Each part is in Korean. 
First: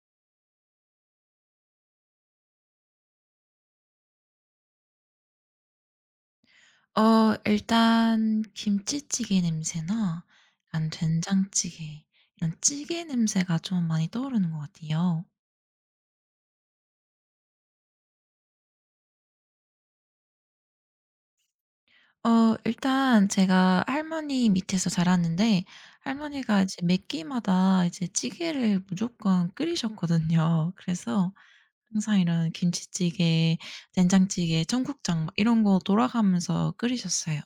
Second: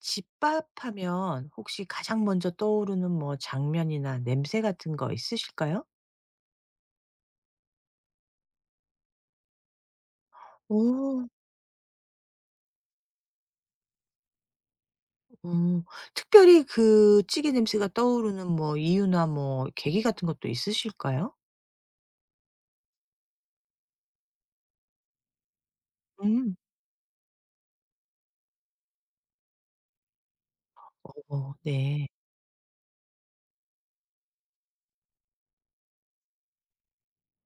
집밥하면 혹시 가장 먼저 떠오르는 뭐 장면이나 냄새 같은 거 있으실까요? 일단 김치찌개 냄새나 약간 오. 된장찌개 이런 찌개 냄새가 좀 많이 떠오르는 것 같아요. 음. 특별히 그 찌개 냄새가 떠오르는 뭐 이유나 뭐 계기 같은 것도 있으실까요? 일단 제가 할머니 밑에서 자랐는데, 음. 할머니가 이제 매 끼마다 이제 찌개를 무조건 끓이셨거든요. 그래서 어 네. 항상 이런 김치찌개, 된장찌개, 청국장 막 이런 거 돌아가면서 끓이셨어요.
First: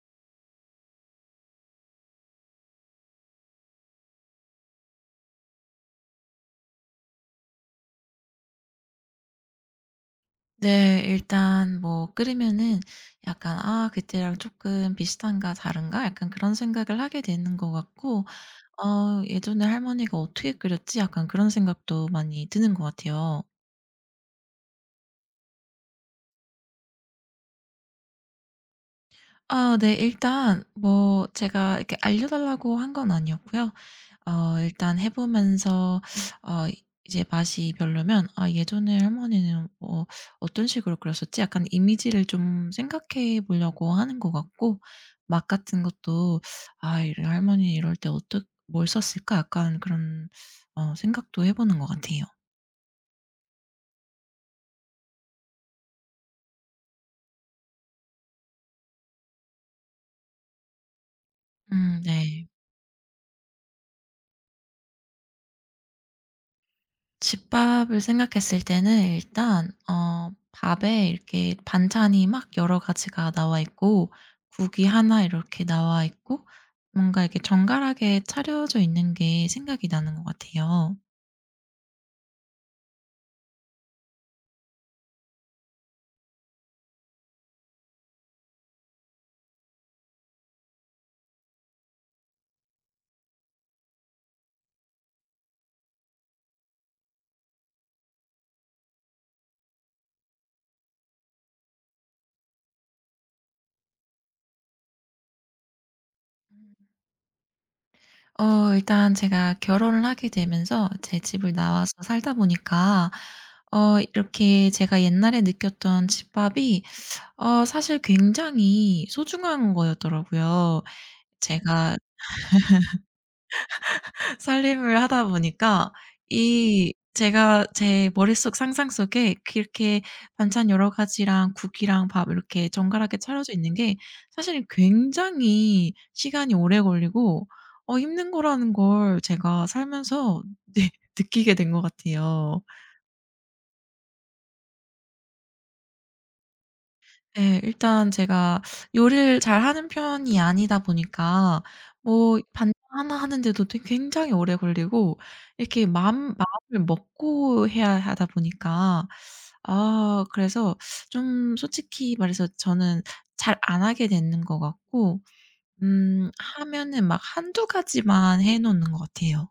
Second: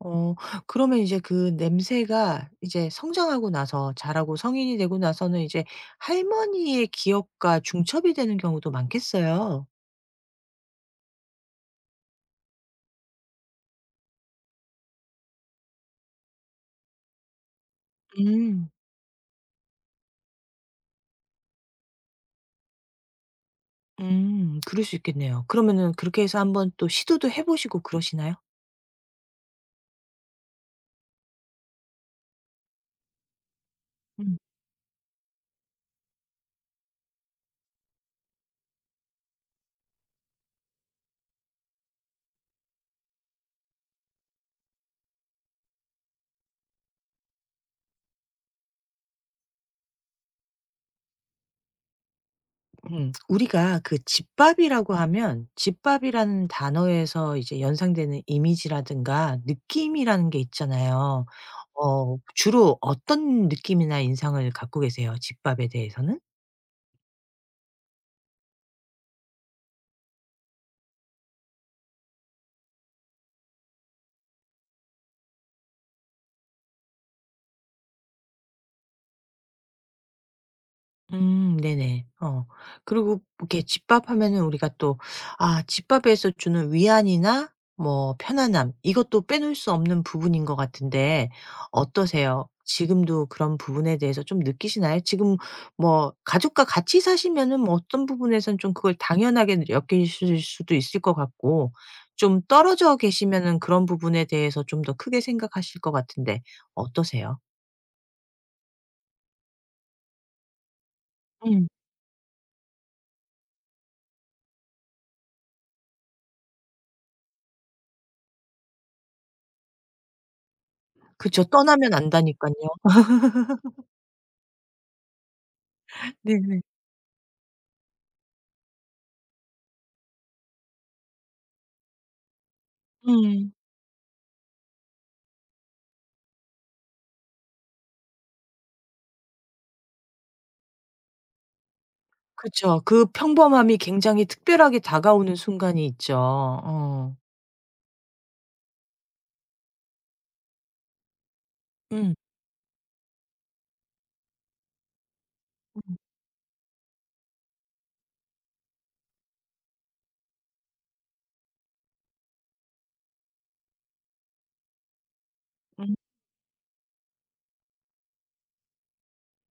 어 그러면 이제 그 냄새가 이제 성장하고 나서 자라고 성인이 되고 나서는 이제 할머니의 기억과 중첩이 되는 경우도 많겠어요. 네. 일단 뭐 끓이면은 약간 '아 그때랑 조금 비슷한가 다른가?' 약간 그런 생각을 하게 되는 것 같고, 음. '어 예전에 할머니가 어떻게 끓였지?' 약간 그런 생각도 많이 드는 것 같아요. 그럴 수 있겠네요. 그러면은 그렇게 해서 한번 또 시도도 해 보시고 그러시나요? 아 네. 일단 뭐 제가 이렇게 알려달라고 한 건 아니었고요. 음. 일단 해 보면서, 어 이제 맛이 별로면 '아 예전에 할머니는 뭐 어떤 식으로 그렸었지?' 약간 이미지를 좀 생각해 보려고 하는 것 같고, 맛 같은 것도 '아 이 할머니 이럴 때 어떻 뭘 썼을까?' 약간 그런 생각도 해 보는 것 같아요. 음. 우리가 그 집밥이라고 하면 집밥이라는 단어에서 이제 연상되는 이미지라든가 느낌이라는 게 있잖아요. 어 네. 주로 어떤 느낌이나 인상을 갖고 계세요? 집밥에 대해서는? 집밥을 생각했을 때는 일단 밥에 이렇게 반찬이 막 여러 가지가 나와 있고, 국이 하나 이렇게 나와 있고, 뭔가 이렇게 정갈하게 차려져 있는 게 생각이 나는 것 같아요. 네네. 어. 그리고 이렇게 집밥 하면은 우리가 또 아 집밥에서 주는 위안이나 뭐 편안함 이것도 빼놓을 수 없는 부분인 것 같은데 어떠세요? 지금도 그런 부분에 대해서 좀 느끼시나요? 지금 뭐 가족과 같이 사시면은 뭐 어떤 부분에선 좀 그걸 당연하게 여기실 수도 있을 것 같고 좀 떨어져 계시면은 그런 부분에 대해서 좀 더 크게 생각하실 것 같은데 어떠세요? 일단 제가 결혼을 하게 되면서 제 집을 음. 나와서 살다 보니까, 이렇게 제가 옛날에 느꼈던 집밥이 사실 굉장히 소중한 거였더라고요. 그쵸. 떠나면 제가 안다니까요. 살림을 하다 보니까, 네네. 이 제가 제 머릿속 상상 속에 그렇게 반찬 여러 가지랑 국이랑 밥 이렇게 정갈하게 차려져 음. 있는 게 사실 굉장히 시간이 오래 걸리고 힘든 거라는 걸 제가 살면서 네, 느끼게 된 것 같아요. 그쵸. 그 평범함이 굉장히 특별하게 다가오는 순간이 있죠. 어. 예. 일단 제가 요리를 잘하는 편이 아니다 보니까, 음. 뭐 반찬 하나 하는데도 되게 굉장히 오래 걸리고, 음. 이렇게 맘 마음을 먹고 해야 하다 보니까 아 그래서 좀 솔직히 말해서 저는 잘 안 하게 되는 것 같고, 음. 하면은 막 한두 가지만 해 놓는 것 같아요.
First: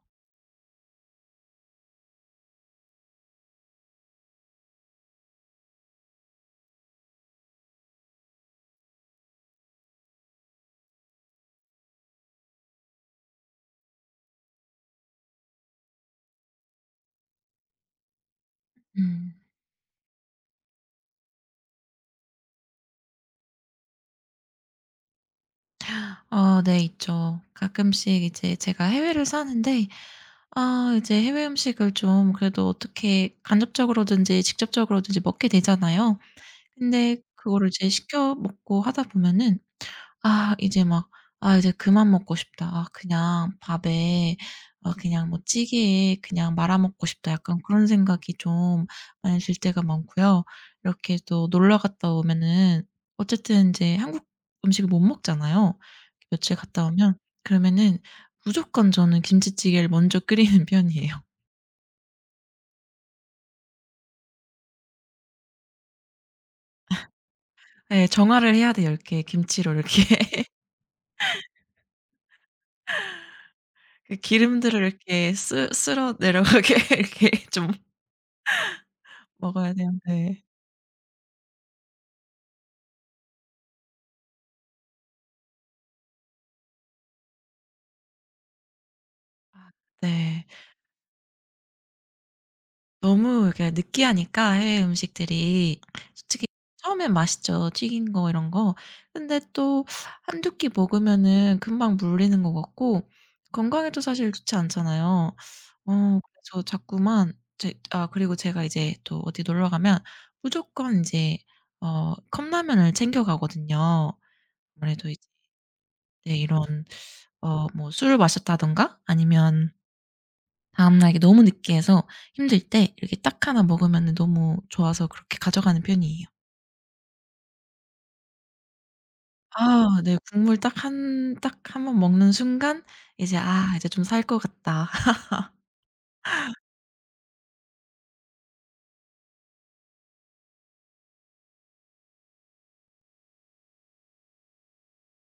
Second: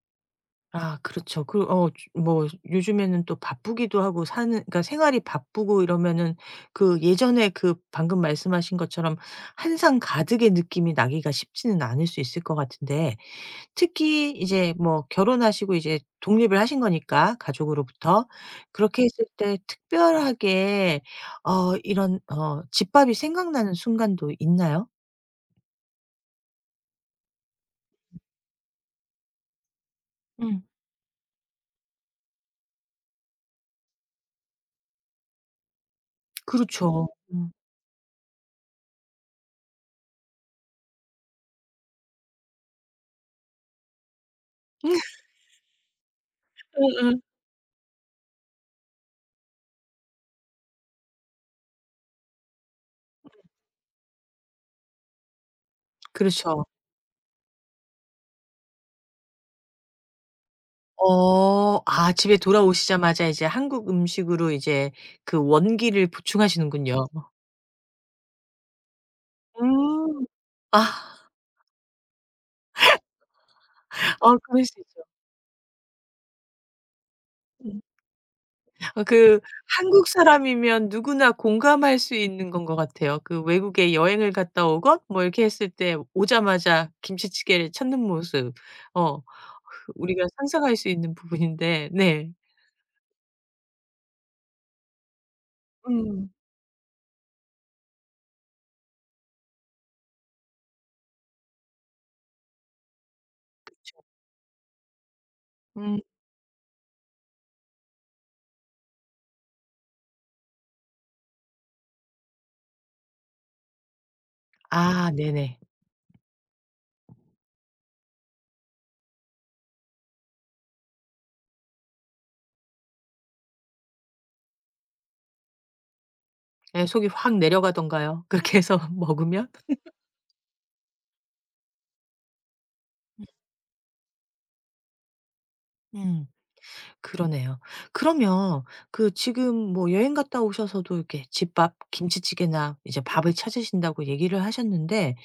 아 그렇죠. 그 어 뭐 요즘에는 또 바쁘기도 하고 사는 그러니까 생활이 바쁘고 이러면은 그 예전에 그 방금 말씀하신 것처럼 한상 가득의 느낌이 나기가 쉽지는 않을 수 있을 것 같은데 특히 이제 뭐 결혼하시고 이제 독립을 하신 거니까 가족으로부터. 그렇게 했을 음. 때 특별하게 어 이런 어 집밥이 생각나는 순간도 있나요? 어네 있죠. 가끔씩 이제 제가 해외를 사는데, 음. 아 이제 해외 음식을 좀 그래도 어떻게 간접적으로든지 직접적으로든지 먹게 되잖아요. 그렇죠. 그렇죠. 근데 음. 그거를 이제 시켜 먹고 하다 보면은, 아 이제 막 '아 이제 그만 먹고 싶다. 아 그냥 밥에, 아 그냥 뭐 찌개에 그냥 말아 먹고 음음. 싶다.' 약간 그런 생각이 좀 많이 들 때가 많고요. 이렇게 또 놀러 갔다 오면은 어쨌든 이제 한국 음식을 못 먹잖아요, 며칠 그렇죠. 갔다 오면. 그러면은 무조건 저는 김치찌개를 먼저 끓이는 편이에요. 어 아 집에 돌아오시자마자 이제 한국 음식으로 이제 그 원기를 보충하시는군요. 예. 정화를 해야 돼요. 이렇게 김치로 이렇게 음. 아. 그 아 그럴 기름들을 수 있죠. 이렇게 쓸 쓸어 내려가게 이렇게 좀 음. 어 그 먹어야 돼요. 한국 네. 사람이면 누구나 공감할 수 있는 건 것 같아요. 그 외국에 여행을 갔다 오건 뭐 이렇게 했을 때 오자마자 김치찌개를 찾는 모습. 어 아 그 우리가 네. 상상할 수 있는 부분인데 네. 너무 이렇게 느끼하니까 해외 음식들이 음. 솔직히 처음엔 맛있죠. 튀긴 거 이런 거. 근데 또 한 두 끼 먹으면은 금방 물리는 것 같고, 건강에도 사실 좋지 않잖아요. 음. 그래서 자꾸만 제 아 그리고 제가 이제 또 어디 놀러 가면 무조건 인제 컵라면을 챙겨 가거든요. 아무래도 아 이제, 네네. 네, 이런 뭐 술을 마셨다든가 아니면 다음날 이게 너무 느끼해서 힘들 때 이렇게 딱 하나 먹으면은 너무 좋아서 그렇게 가져가는 편이에요. 예 속이 확 내려가던가요 그렇게 해서 먹으면? 아 네. 국물 딱 한번 먹는 순간 이제 '아 이제 좀 살 것 같다.' 음 그러네요. 그러면 그 지금 뭐 여행 갔다 오셔서도 이렇게 집밥 김치찌개나 이제 밥을 찾으신다고 얘기를 하셨는데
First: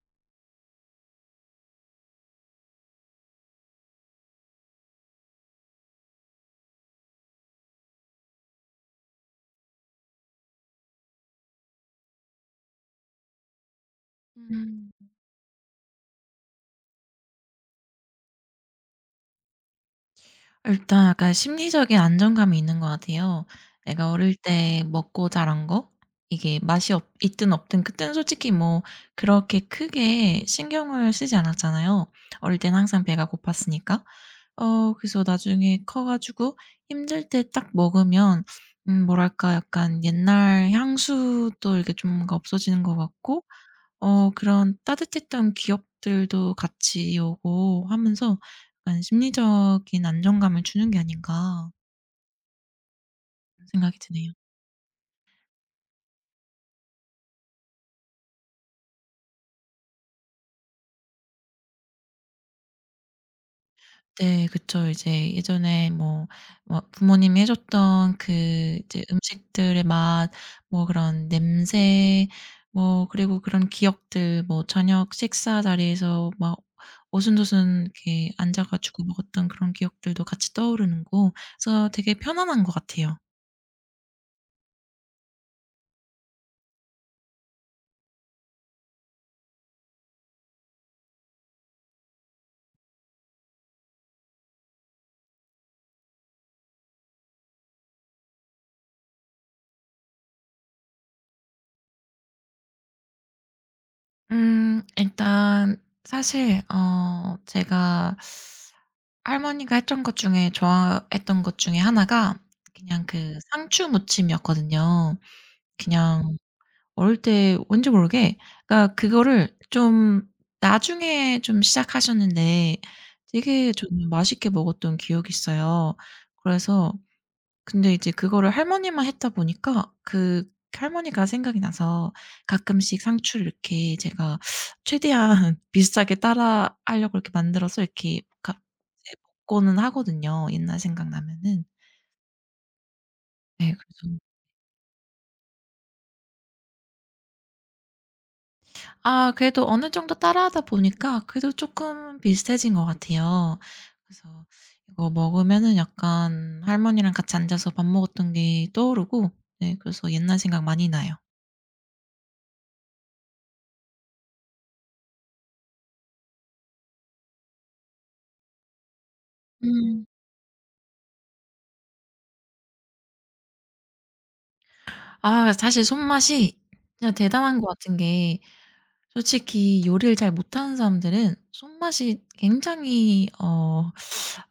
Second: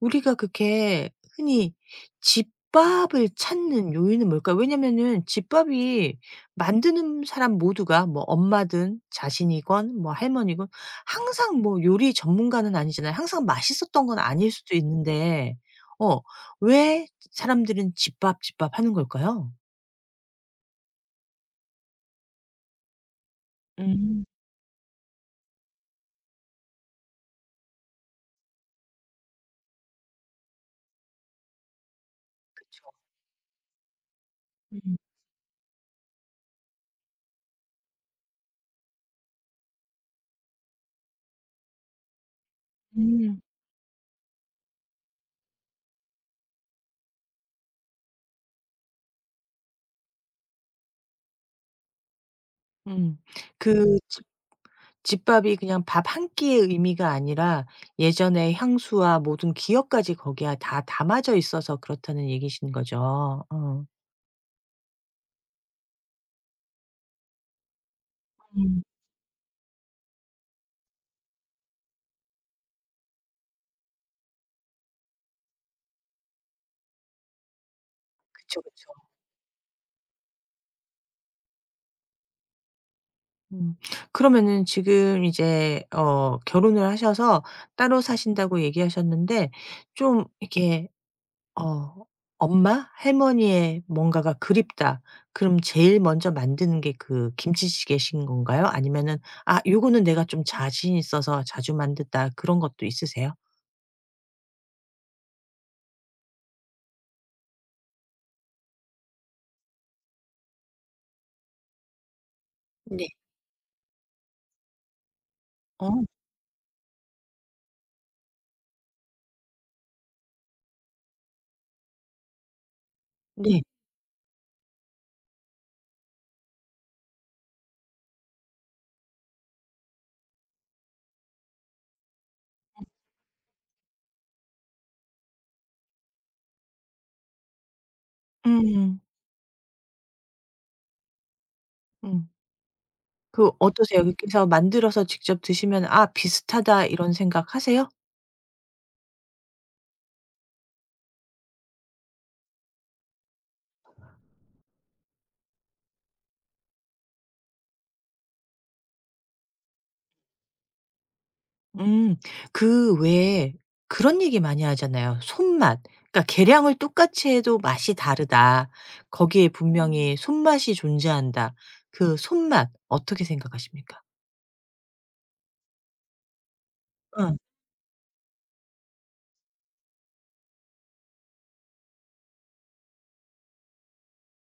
우리가 그렇게 흔히 집밥을 찾는 요인은 뭘까요? 왜냐면은 집밥이 만드는 사람 모두가 뭐 엄마든 자신이건 뭐 할머니건 항상 뭐 요리 전문가는 아니잖아요. 항상 맛있었던 건 아닐 수도 음. 있는데 어 왜 사람들은 집밥, 집밥 하는 걸까요? 일단 약간 심리적인 안정감이 있는 것 같아요. 내가 음. 어릴 때 먹고 자란 거, 이게 맛이 없 있든 없든 그때는 솔직히 뭐 그렇게 크게 신경을 쓰지 않았잖아요. 어릴 때는 그쵸. 항상 배가 고팠으니까. 음. 그래서 나중에 커 가지고 힘들 때 딱 먹으면, 뭐랄까, 약간 옛날 향수도 이렇게 좀 뭔가 없어지는 것 음. 같고, 그런 따뜻했던 기억들도 같이 오고 하면서, 약간 심리적인 안정감을 주는 게 아닌가 음. 생각이 그 드네요. 집밥이 그냥 밥 한 끼의 의미가 아니라 예전의 향수와 모든 기억까지 거기에 다 담아져 있어서 그렇다는 얘기신 거죠. 어. 네. 그쵸. 이제 예전에 뭐 부모님이 해 줬던 그 음. 이제 음식들의 맛, 뭐 그런 냄새, 뭐 그리고 그런 기억들, 뭐 저녁 식사 자리에서 막 어순도순 이렇게 그쵸, 앉아 그쵸. 가지고 먹었던 그런 기억들도 같이 떠오르는 거, 그래서 되게 편안한 것 같아요. 음. 그러면은 지금 이제 어 결혼을 하셔서 따로 사신다고 얘기하셨는데 좀 이렇게 어 엄마, 할머니의 뭔가가 그립다. 그럼 제일 먼저 만드는 게 그 김치찌개신 건가요? 아니면은 '아 요거는 내가 좀 자신 있어서 자주 만든다.' 그런 것도 있으세요? 일단 사실 제가 할머니가 했던 것 중에 좋아했던 것 중에 하나가 그냥 네. 그 상추 무침이었거든요. 어 그냥 어릴 때 왠지 모르게 그러니까 그거를 좀 나중에 좀 시작하셨는데 네. 되게 저는 맛있게 먹었던 기억이 있어요. 그래서, 근데 이제 그거를 할머니만 했다 보니까 그 할머니가 생각이 나서 가끔씩 상추를 이렇게 제가 최대한 비슷하게 따라하려고 이렇게 만들어서 이렇게 가 음. 먹고는 하거든요, 옛날 생각나면은. 음. 그 네, 어떠세요? 그래서 그래서 만들어서 직접 드시면 '아 비슷하다.' 이런 생각하세요? 아 그래도 어느 정도 따라하다 보니까 그래도 쪼끔 비슷해진 것 같아요. 그래서 이거 먹으면은 약간 할머니랑 같이 앉아서 밥 먹었던 게 떠오르고, 네, 그래서 옛날 생각 많이 나요. 음. 그 외에 그런 얘기 많이 하잖아요. 손맛. 그러니까 계량을 똑같이 해도 맛이 다르다. 거기에 음. 분명히 손맛이 존재한다. 그 손맛 어떻게 생각하십니까? 아 사실 손맛이 진짜 어. 대단한 것 같은 게, 솔직히 요리를 잘 못하는 사람들은 손맛이 굉장히 어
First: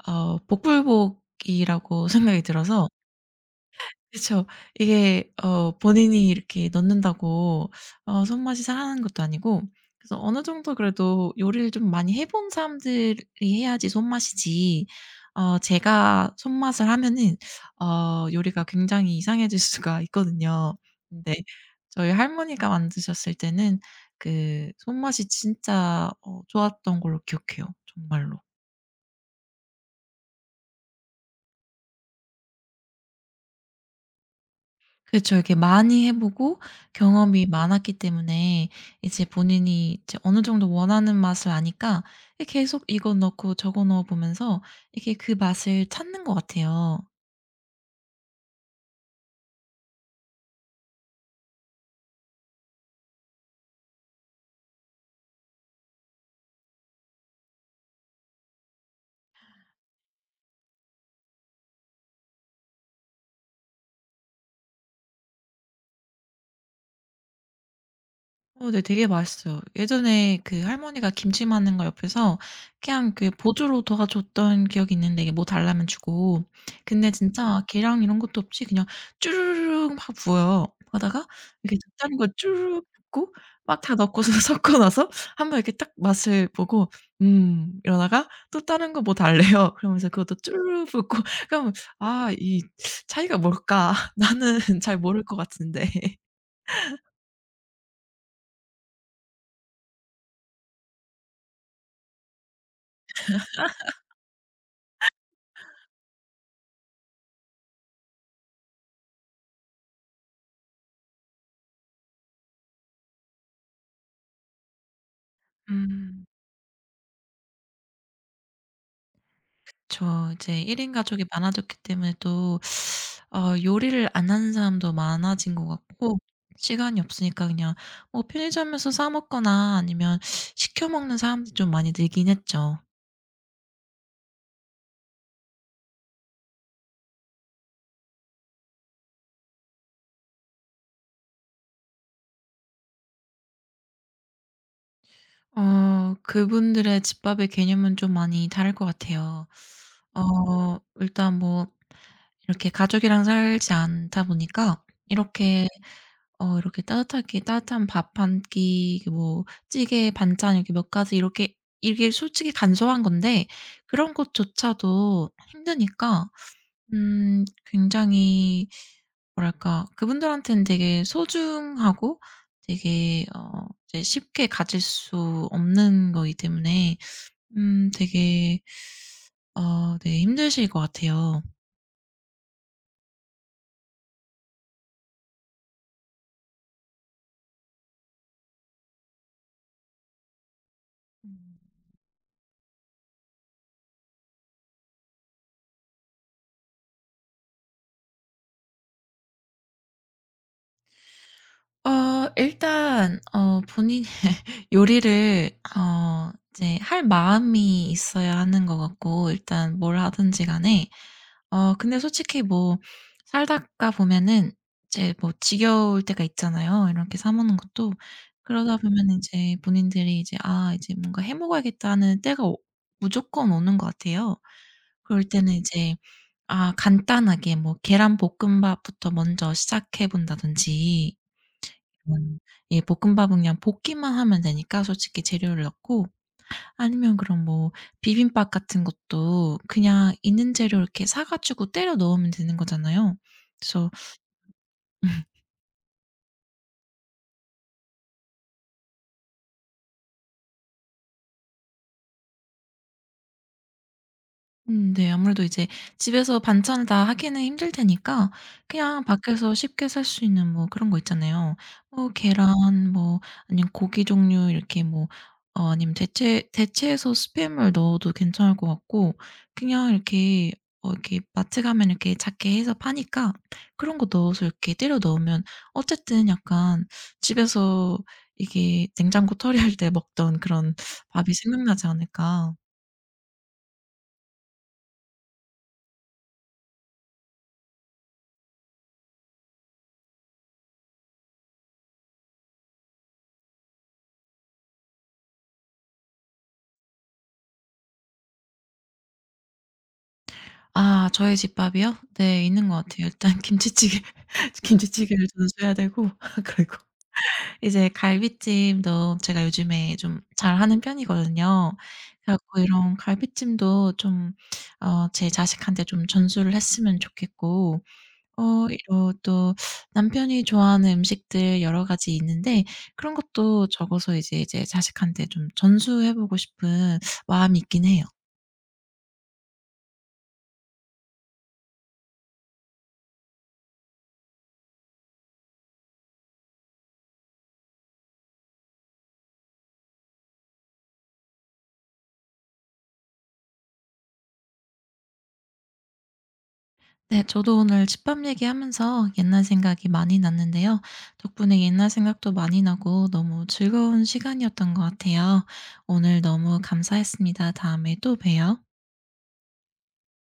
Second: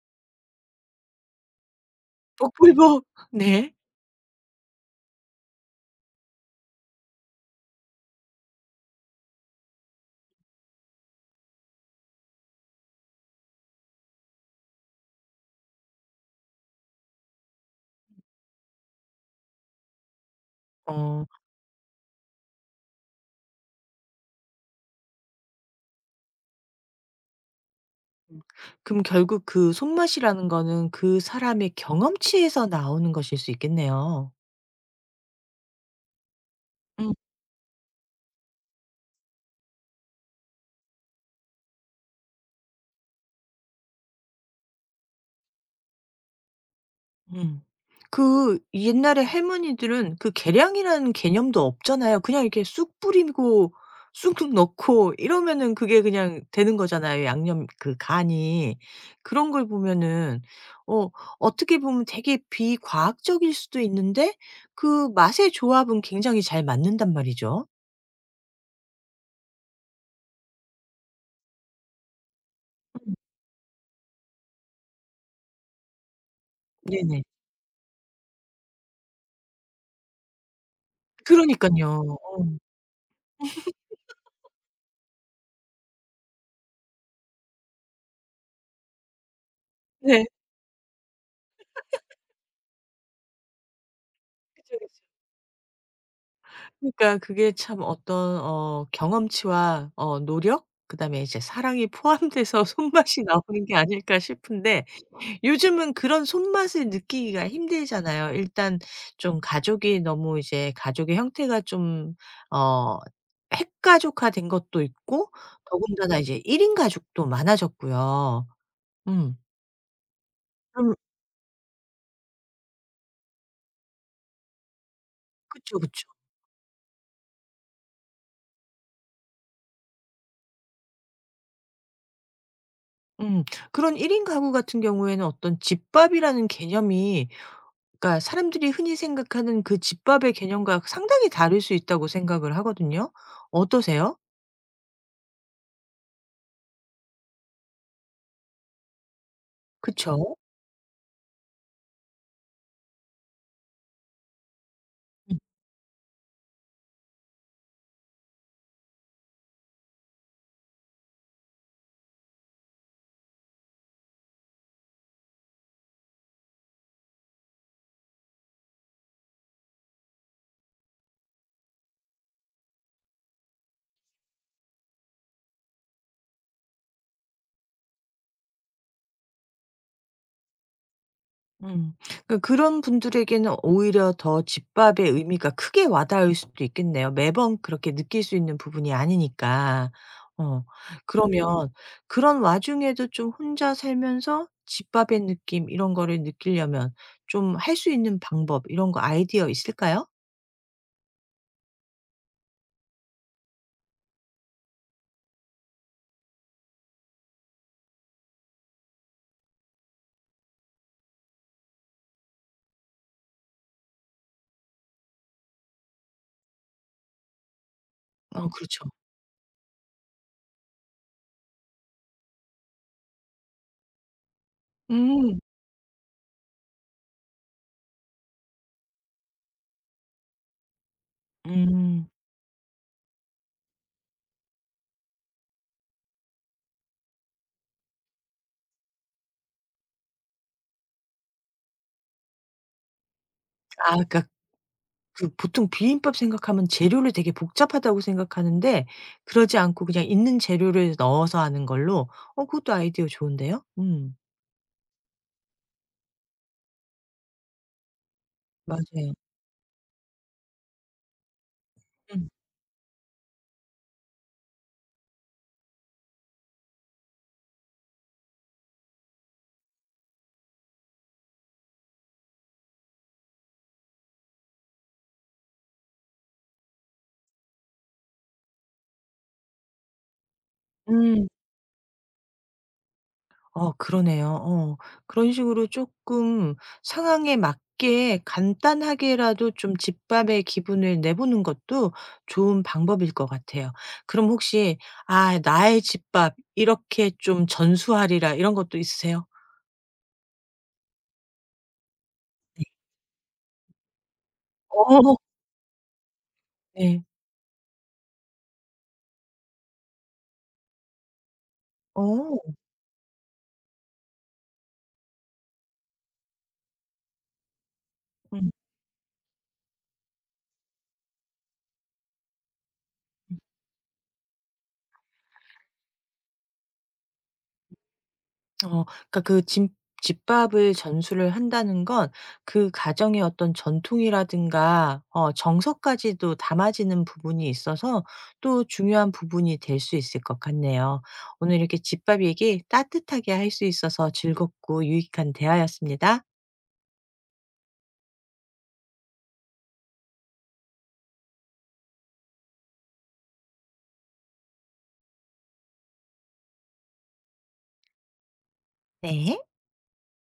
어 복불복이라고 생각이 들어서, 복불복. 네. 그쵸. 이게 본인이 이렇게 넣는다고 손맛이 살아나는 것도 아니고, 그래서 어느 정도 그래도 요리를 좀 많이 해본 사람들이 해야지 손맛이지, 제가 손맛을 하면은 요리가 굉장히 이상해질 수가 있거든요. 어. 근데 저희 할머니가 만드셨을 때는 그 손맛이 진짜 좋았던 걸로 기억해요, 정말로. 그럼 결국 그 손맛이라는 거는 그 사람의 경험치에서 나오는 것일 수 있겠네요. 그쵸. 이렇게 많이 해 보고 음. 경험이 많았기 때문에 이제 본인이 이제 어느 정도 원하는 맛을 아니까 계속 이거 넣고 저거 넣어 보면서 이게 그 맛을 찾는 것 같아요. 음. 그 옛날에 할머니들은 그 계량이라는 개념도 없잖아요. 그냥 이렇게 쑥 뿌리고 쑥 넣고 이러면은 그게 그냥 되는 거잖아요, 양념 그 간이. 그런 걸 보면은 어 어떻게 보면 되게 비과학적일 수도 있는데 그 맛의 조합은 굉장히 잘 맞는단 말이죠. 네, 되게 맛있어요. 예전에 그 할머니가 김치 만는거 옆에서 그냥 음. 그 보조로 도와줬던 기억이 있는데, 이게 뭐 달라면 주고. 근데 네네. 진짜 계량 이런 것도 없이 그냥 쭈르륵 막 부어요. 그러다가 이렇게 그러니깐요. 다른거 어. 쭈르륵 붓고 막 다 넣고서 섞고 나서 한 번 이렇게 딱 맛을 보고 이러다가 또 다른 거 뭐 달래요. 그러면서 네. 그것도 쭈르륵 붓고 그러면 '아 이 차이가 뭘까? 나는 그쵸, 잘 그쵸. 모를 것 같은데.' 그러니까 그게 참 어떤 어 경험치와 어 노력 그다음에 이제 사랑이 포함돼서 손맛이 나오는 게 아닐까 싶은데 요즘은 그런 손맛을 느끼기가 힘들잖아요. 일단 좀 가족이 너무 이제 가족의 형태가 좀 어 핵가족화된 것도 있고 더군다나 음. 이제 1인 가족도 많아졌고요. 음. 그쵸. 이제 1인 그럼 가족이 많아졌기 때문에 또 요리를 안 하는 사람도 많아진 것 그쵸, 그쵸. 같고, 시간이 없으니까 그냥 뭐 편의점에서 사 먹거나 아니면 시켜 먹는 사람들이 좀 많이 늘긴 했죠. 음. 그런 1인 가구 같은 경우에는 어떤 집밥이라는 개념이 그러니까 사람들이 흔히 생각하는 그 집밥의 개념과 상당히 다를 수 있다고 생각을 하거든요. 어떠세요? 그분들의 집밥의 개념은 좀 많이 다를 것 같아요. 그쵸? 일단 뭐 이렇게 가족이랑 살지 않다 보니까, 음. 이렇게 이렇게 따뜻하게 따뜻한 밥 한 끼 뭐 찌개 반찬 이렇게 몇 가지 이렇게 이게 솔직히 간소한 건데 그런 것조차도 힘드니까, 굉장히, 뭐랄까, 그분들한테는 되게 소중하고 되게 이제 쉽게 가질 수 없는 거기 때문에, 되게 네, 힘드실 것 같아요. 음. 그러니까 그런 분들에게는 오히려 더 집밥의 의미가 크게 와닿을 수도 있겠네요. 매번 그렇게 느낄 수 있는 부분이 아니니까. 어. 그러면 그런 와중에도 좀 혼자 살면서 집밥의 느낌 이런 거를 느끼려면 좀 할 수 있는 방법 이런 거 아이디어 있을까요? 일단 어본인 요리를 이제 할 마음이 있어야 하는 것 같고, 일단 뭘 하든지 간에 근데 솔직히 뭐 살다가 보면은 이제 뭐 지겨울 때가 있잖아요, 이렇게 사 먹는 것도. 어 그러다, 네, 그렇죠. 보면 이제 본인들이 이제 '아 이제 뭔가 해 먹어야겠다.' 하는 때가 오 무조건 오는 것 같아요. 그럴 음. 때는 이제 아 간단하게 뭐 계란볶음밥부터 먼저 시작해 본다든지 음. 이런, 예, 볶음밥은 그냥 볶기만 하면 되니까 솔직히 재료를 넣고, 아니면 그럼 뭐 비빔밥 같은 것도 그냥 있는 재료 이렇게 사 가지고 때려 넣으면 되는 거잖아요. 그래서, 아 그러니까 그 보통 비빔밥 생각하면 재료를 되게 복잡하다고 생각하는데 그러지 않고 그냥 있는 재료를 넣어서 하는 걸로 어 그것도 아이디어 좋은데요? 음. 네, 아무래도 이제 집에서 반찬을 다 하기는 힘들 테니까 그냥 맞아요. 밖에서 쉽게 살 수 있는 뭐 그런 거 있잖아요. 뭐 음. 계란, 뭐 아니면 고기 종류 이렇게 뭐 아니면 대체해서 스팸을 넣어도 괜찮을 것 같고, 그냥 이렇게 이렇게 마트 가면 이렇게 작게 해서 파니까 그런 거 넣어서 이렇게 때려 넣으면 어쨌든 약간 집에서 이게 냉장고 털이할 때 먹던 그런 음. 밥이 생각나지 않을까. 어 그러네요. 어. 그런 식으로 쪼끔 상황에 맞게 간단하게라도 좀 집밥의 기분을 내보는 것도 좋은 방법일 것 같아요. 그럼 혹시 '아 나의 집밥 이렇게 좀 전수하리라.' 이런 것도 있으세요? 아 저의 집밥이요? 네, 네. 있는 것 같아요. 일단 김치찌개. 어. 김치찌개를 저는 줘야 되고. 그리고 네. 이제 갈비찜도 제가 요즘에 좀 잘하는 편이거든요. 그래 어. 갖고 이런 갈비찜도 좀 제 자식한테 좀 전수를 했으면 좋겠고, 음. 어 이런 또 남편이 좋아하는 음식들 여러 가지 있는데 그런 것도 적어서 이제 자식한테 좀 전수해 보고 싶은 마음이 있긴 해요. 어 그러니까 그 집 집밥을 전수를 한다는 건 그 가정의 어떤 전통이라든가 어 정서까지도 담아지는 부분이 있어서 또 중요한 부분이 될 수 있을 것 같네요. 오늘 이렇게 집밥 얘기 따뜻하게 할 수 있어서 즐겁고 유익한 대화였습니다. 네, 저도 오늘 집밥 얘기하면서 옛날 생각이 많이 났는데요. 덕분에 옛날 생각도 많이 나고 너무 즐거운 시간이었던 것 같아요. 오늘 너무 감사했습니다. 다음에 또 봬요. 네.